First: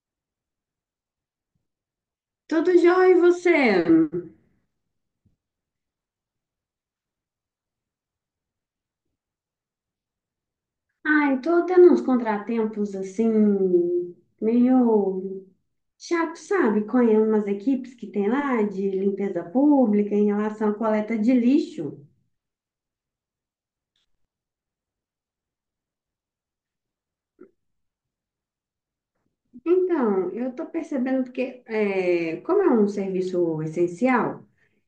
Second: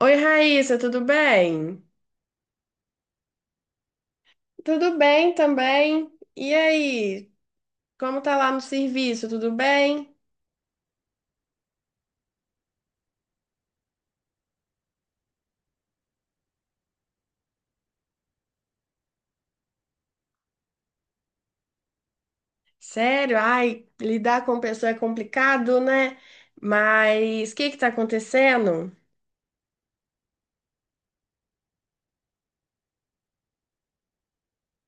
Oi, Raíssa, tudo bem? Tudo jóia, e você? Tudo bem também. E aí, como tá lá no serviço? Tudo bem? Ai, tô tendo uns contratempos assim, meio chato, sabe? Com umas equipes que tem lá de limpeza pública em relação à coleta de lixo. Sério? Ai, lidar com pessoa é complicado, né? Mas o que que tá acontecendo? Então, eu tô percebendo que, como é um serviço essencial,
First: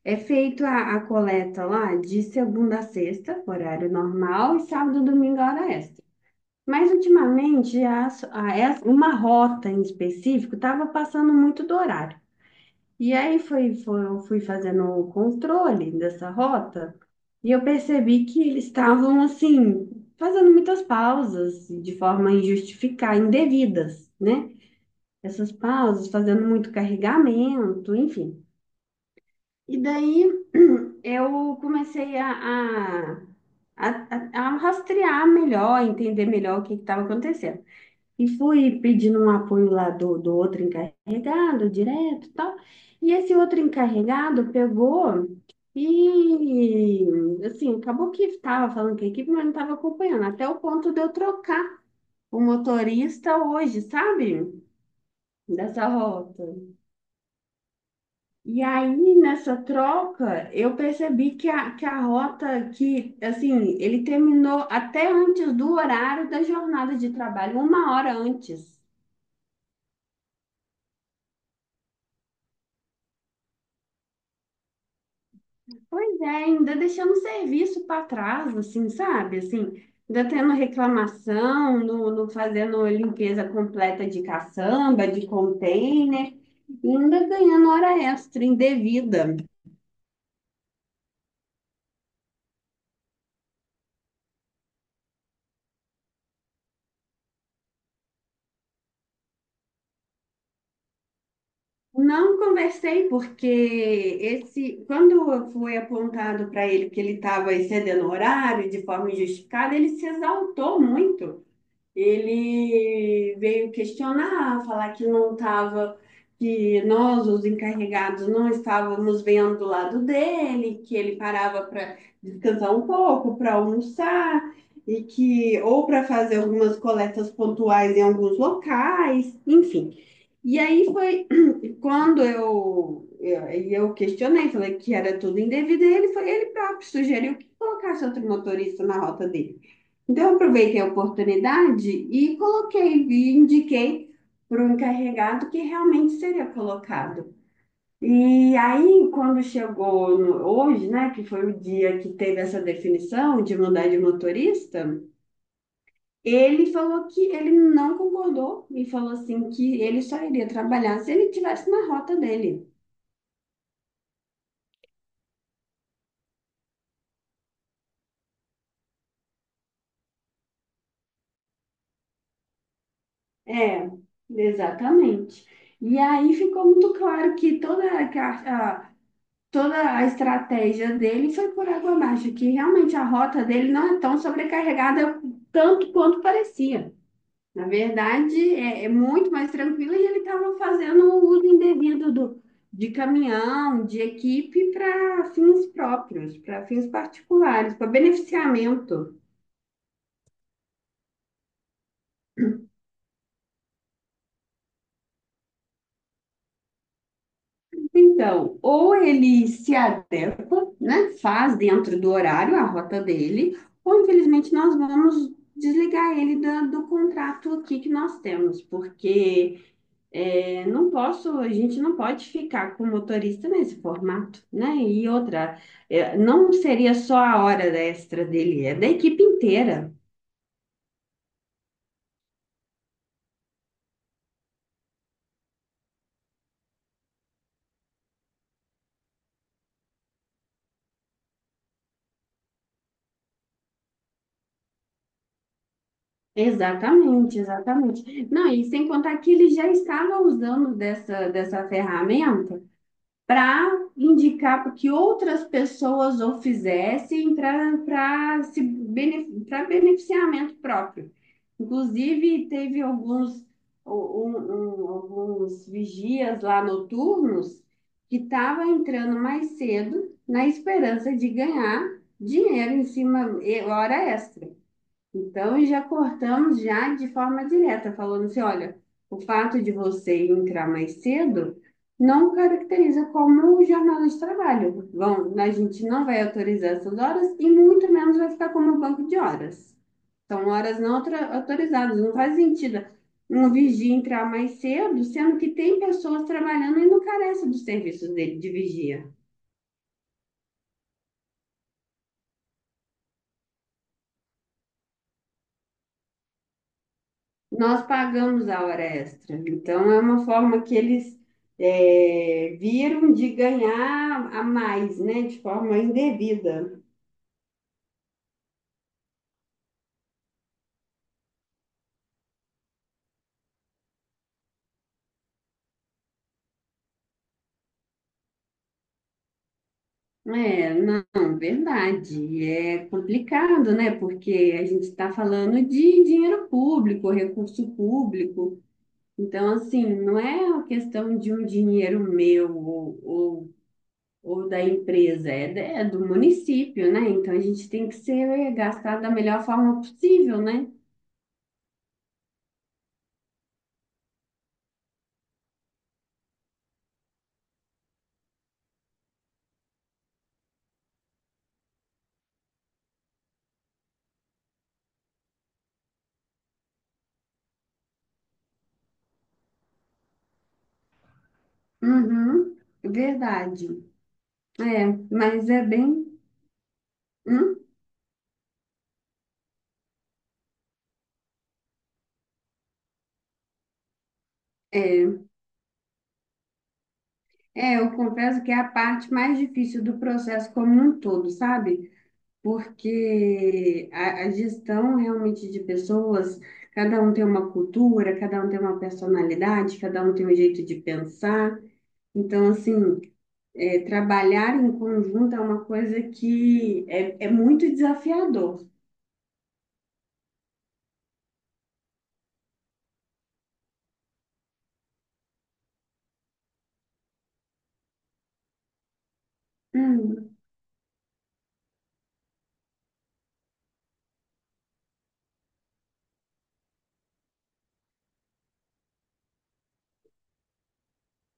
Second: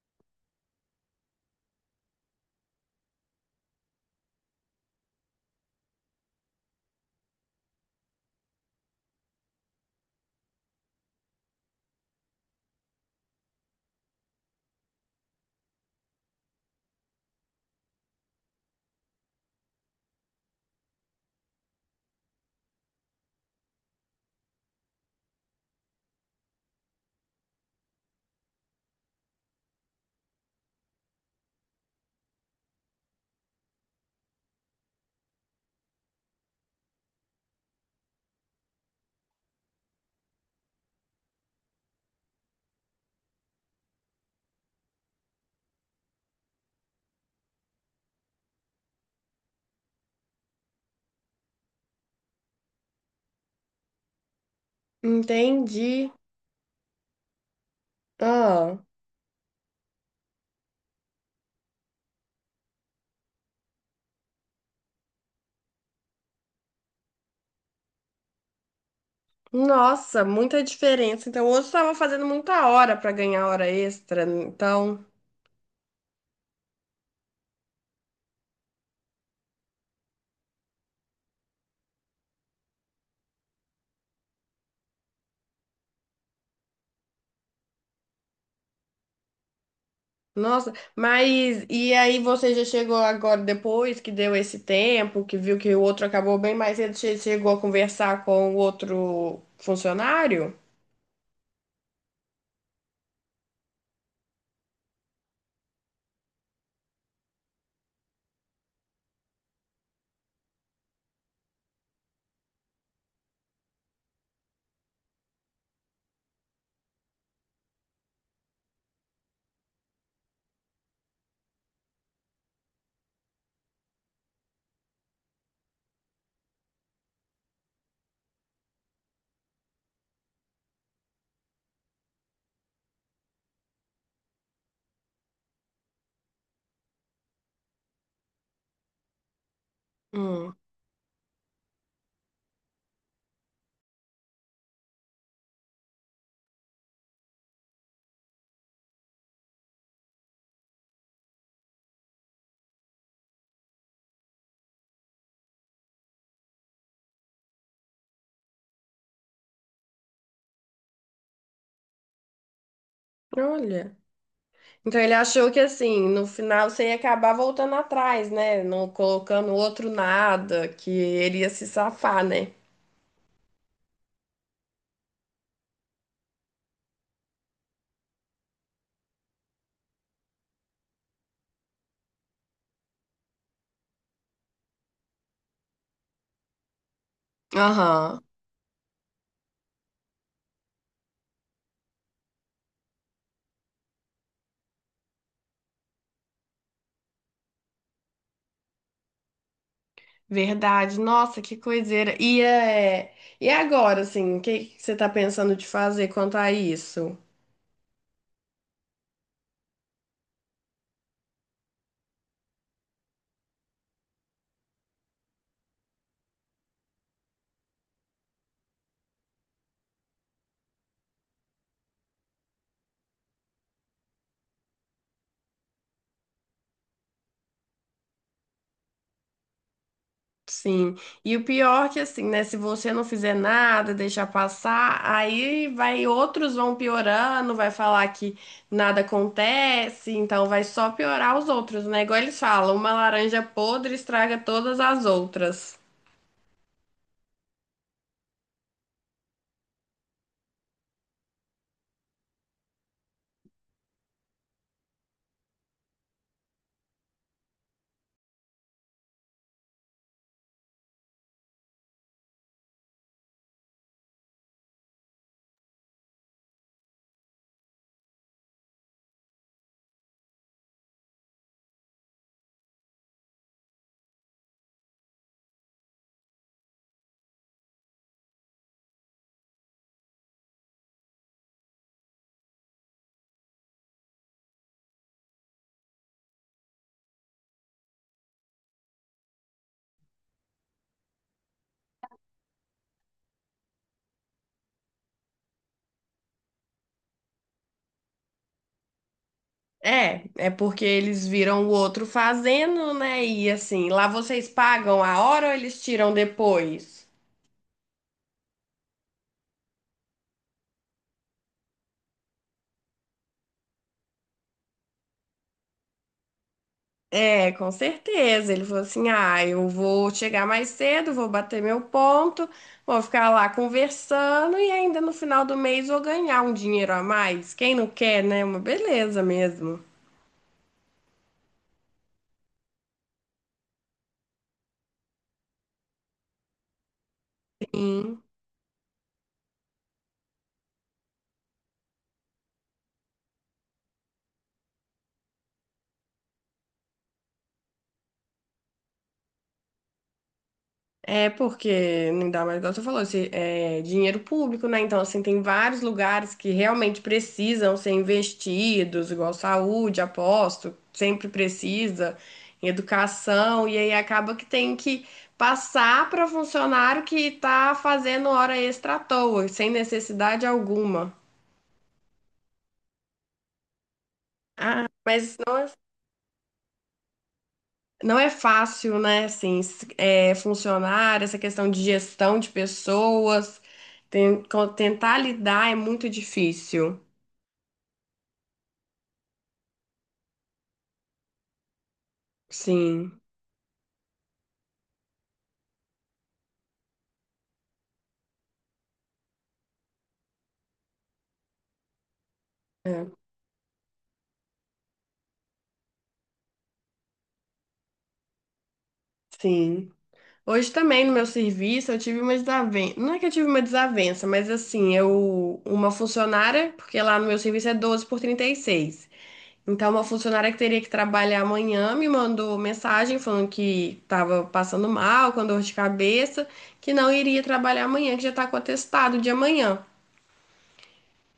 é feito a coleta lá de segunda a sexta, horário normal, e sábado e domingo, hora extra. Mas ultimamente, uma rota em específico estava passando muito do horário. E aí fui fazendo o controle dessa rota e eu percebi que eles estavam, assim, fazendo muitas pausas de forma injustificada, indevidas, né? Essas pausas, fazendo muito carregamento, enfim. E daí eu comecei a, a rastrear melhor, entender melhor o que estava acontecendo. E fui pedindo um apoio lá do outro encarregado, direto e tal. E esse outro encarregado pegou e, assim, acabou que estava falando com a equipe, mas não estava acompanhando. Até o ponto de eu trocar o motorista hoje, sabe? Dessa Entendi. rota. E Ah, aí, nessa troca, eu percebi que a rota, que, assim, ele terminou até antes do horário da jornada de trabalho, uma hora antes. nossa, muita diferença. Então, hoje eu estava fazendo muita hora para ganhar hora extra, então. Pois é, ainda deixando o serviço para trás, assim, sabe? Assim, ainda tendo reclamação, no fazendo limpeza completa de caçamba, de container, e ainda ganhando hora extra indevida. Nossa, mas e aí você já chegou agora, depois que deu esse tempo, que viu que o outro acabou bem mais cedo, você chegou a conversar com o outro funcionário? Não conversei porque esse, quando foi apontado para ele que ele estava excedendo o horário de forma injustificada, ele se exaltou muito. Ele veio questionar, falar que não estava, que nós, os encarregados, não estávamos vendo o lado dele, que ele parava para descansar um pouco, para almoçar, e que, ou para fazer algumas coletas pontuais em alguns locais, enfim. E aí foi quando eu questionei, falei que era tudo indevido, e ele próprio sugeriu que colocasse outro motorista na rota dele. Então, eu Hum, aproveitei a oportunidade e coloquei, vi, indiquei para o encarregado que realmente seria colocado. E aí, quando chegou hoje, né, que foi o dia que teve essa definição de mudar de motorista, ele falou que ele não concordou e falou assim que ele só iria trabalhar se ele tivesse na rota dele. olha. Então ele achou que assim, no final você ia acabar voltando atrás, né? Não colocando outro nada, que ele ia se safar, né? É, exatamente. E aí ficou muito claro que toda a estratégia dele foi por água abaixo, que realmente a rota dele não é tão sobrecarregada tanto quanto parecia. Na Aham. verdade, é muito mais tranquila e ele estava fazendo o uso indevido de caminhão, de equipe para fins próprios, para fins particulares, para beneficiamento. Verdade. Nossa, que coiseira. E agora, assim, o que que você tá pensando de fazer quanto a isso? Então, ou ele se adequa, né, faz dentro do horário a rota dele, ou infelizmente nós vamos desligar ele do contrato aqui que nós temos, porque não posso, a gente não pode ficar com o motorista nesse formato, né? E outra, não seria só a hora extra dele, é da equipe inteira. Sim. E o pior que assim, né? Se você não fizer nada, deixar passar, aí vai outros vão piorando, vai falar que nada acontece, então vai só piorar os outros, né? Igual eles falam, uma laranja podre estraga todas as outras. Exatamente, exatamente. Não, e sem contar que ele já estava usando dessa ferramenta. Para indicar para que outras pessoas o fizessem para se beneficiamento próprio. Inclusive, teve alguns, alguns vigias lá noturnos que estavam entrando mais cedo na esperança de ganhar dinheiro em cima, hora extra. Então, e já cortamos já de forma direta, falando assim, olha, o fato de você entrar mais cedo não caracteriza como jornada de trabalho. Bom, a gente não vai autorizar essas horas e muito menos vai ficar como um banco de horas. São horas não autorizadas, não faz sentido um vigia entrar mais cedo, sendo que tem pessoas trabalhando e não carece dos serviços dele de vigia. É, é porque eles viram o outro fazendo, né? E assim, lá vocês pagam a hora ou eles tiram depois? Nós pagamos a hora extra. Então, é uma forma que eles viram de ganhar a mais, né? De forma indevida. É, com certeza. Ele falou assim: ah, eu vou chegar mais cedo, vou bater meu ponto, vou ficar lá conversando e ainda no final do mês vou ganhar um dinheiro a mais. Quem não quer, né? Uma beleza mesmo. É, não, verdade. É complicado, né? Porque a gente está falando de dinheiro público, recurso público. Então, assim, não é uma questão de um dinheiro meu ou da empresa, é do município, né? Então, a gente tem que ser gastado da melhor forma possível, né? É porque, não dá mais, igual você falou, é dinheiro público, né? Então, assim, tem vários lugares que realmente precisam ser investidos, igual saúde, aposto, sempre precisa, em educação, e aí acaba que tem que passar para funcionário que tá fazendo hora extra à toa, sem necessidade alguma. Uhum, verdade. Ah, É, mas mas é bem. Hum? não é fácil, né, assim, funcionar, essa questão de gestão de pessoas, tentar É, lidar é muito difícil. é, eu confesso que é a parte mais difícil do processo como um todo, sabe? Sim, Porque a gestão realmente de pessoas, cada um tem uma cultura, cada um tem uma personalidade, cada um tem um jeito de pensar. Então, assim, é, trabalhar em conjunto é uma coisa que é muito desafiador. sim. Hoje também no meu serviço eu tive uma desavença, não é que eu tive uma desavença, mas assim, eu, uma funcionária, porque lá no meu serviço é 12 por 36. Então, uma Hum. funcionária que teria que trabalhar amanhã me mandou mensagem falando que estava passando mal, com dor de cabeça, que não iria trabalhar amanhã, que já está com o atestado de amanhã.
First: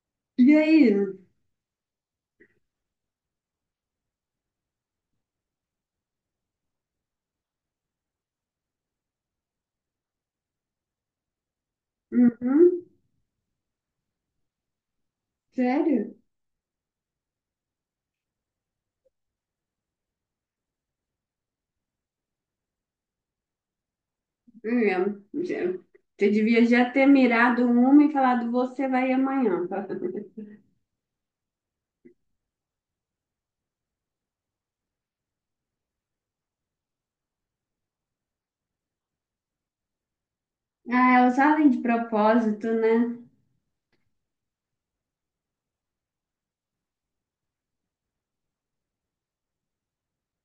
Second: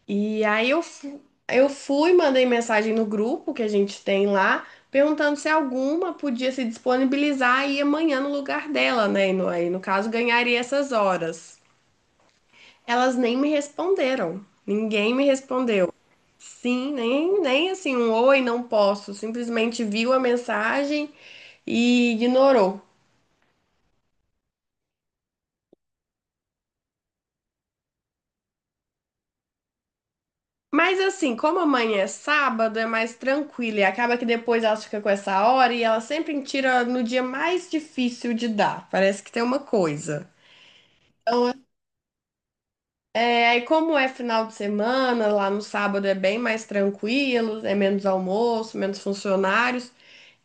E E aí eu, aí? fu- eu fui, mandei mensagem no grupo que a gente tem lá, perguntando se alguma podia se disponibilizar e ir amanhã no lugar dela, né? E no, aí, no caso, ganharia essas horas. Uhum. Elas nem me responderam. Ninguém me respondeu. Sério? Sim, nem, nem assim um oi, não posso. Simplesmente viu a mensagem e ignorou. É, já- você devia já ter mirado uma e falado, você vai amanhã. Mas assim, como amanhã é sábado, é mais tranquilo e acaba que depois ela fica com essa hora e ela sempre tira no dia mais difícil de dar. Parece que tem uma coisa. Ah, elas Então, fazem de propósito, né? é, aí como é final de semana, lá no sábado é bem mais tranquilo, é menos almoço, menos funcionários.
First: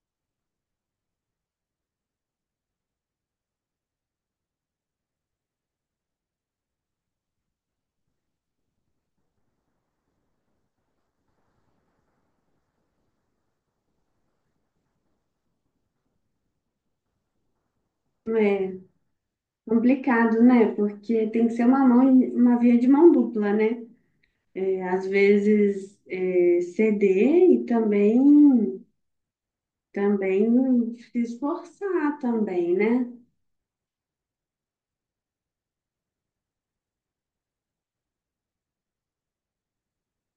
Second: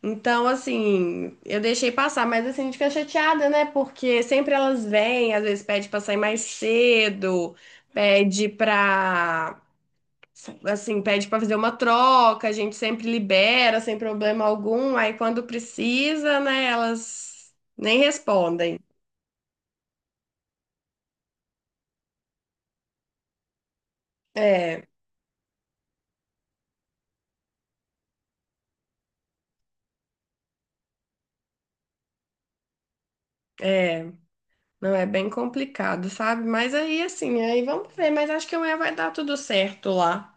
Então, assim, eu deixei passar, mas assim, a gente fica chateada, né? Porque sempre elas vêm, às vezes pede pra sair mais cedo, pede pra, assim, pede pra fazer uma troca, a gente sempre libera sem problema algum, aí quando precisa, né, elas nem É respondem. complicado, né? Porque tem que ser uma mão, uma via de mão dupla, né? É, É, às vezes ceder e também se esforçar também, né? é, não é bem complicado, sabe? Mas aí, assim, aí vamos ver, mas acho que amanhã vai dar tudo certo lá.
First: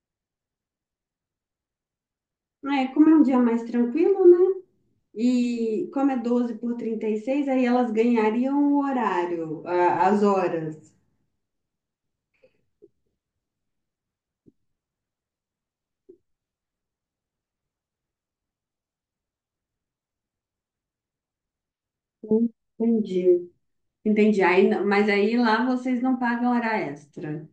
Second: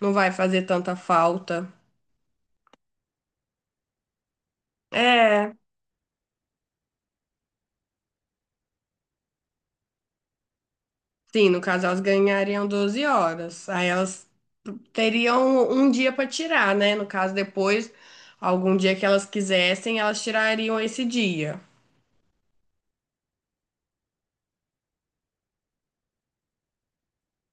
Não vai fazer tanta falta. É, como é um dia mais tranquilo, né? É. E como é 12x36 aí elas ganhariam o horário, as horas. Sim, no caso elas ganhariam 12 horas. Aí elas teriam um dia para tirar, né? No caso, depois, algum dia que elas quisessem, elas tirariam esse dia. Entendi, entendi. Aí, mas aí lá vocês não pagam hora extra.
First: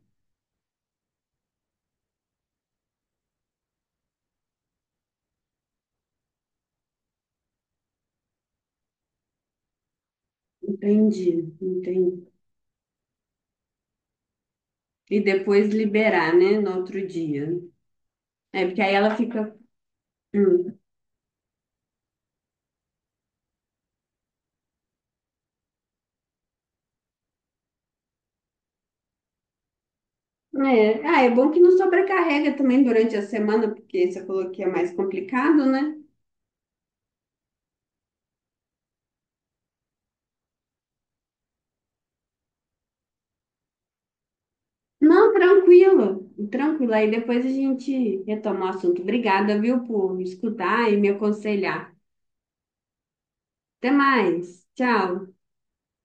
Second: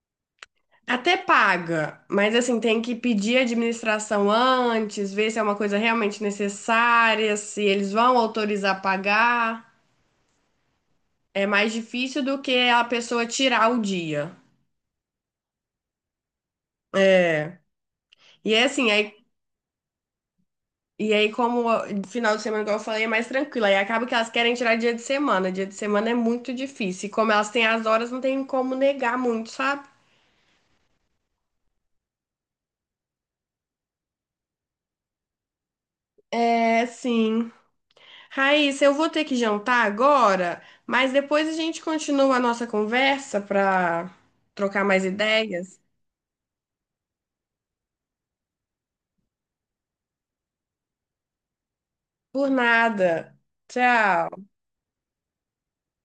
Até paga, mas assim, tem que pedir a administração antes, ver se é uma coisa realmente necessária, se eles vão autorizar pagar. É Entendi, mais difícil entendi. do que a pessoa tirar o dia. E depois liberar, né, no outro dia. É. E é É, porque assim, aí aí ela fica. Hum. E aí, como o final de semana, igual eu falei, é mais tranquilo. Aí acaba que elas querem tirar dia de semana. Dia de semana é muito difícil. E como elas têm as horas, não tem como negar muito, sabe? É. Ah, é bom que não sobrecarrega também durante a semana, porque você falou que é mais complicado, né? É, sim. Raíssa, eu vou ter que jantar agora, mas depois a gente continua a nossa conversa para trocar mais Não, ideias. tranquilo, tranquilo. Aí depois a gente retoma o assunto. Obrigada, viu, por escutar e me aconselhar. Por nada. Até Tchau. mais. Tchau.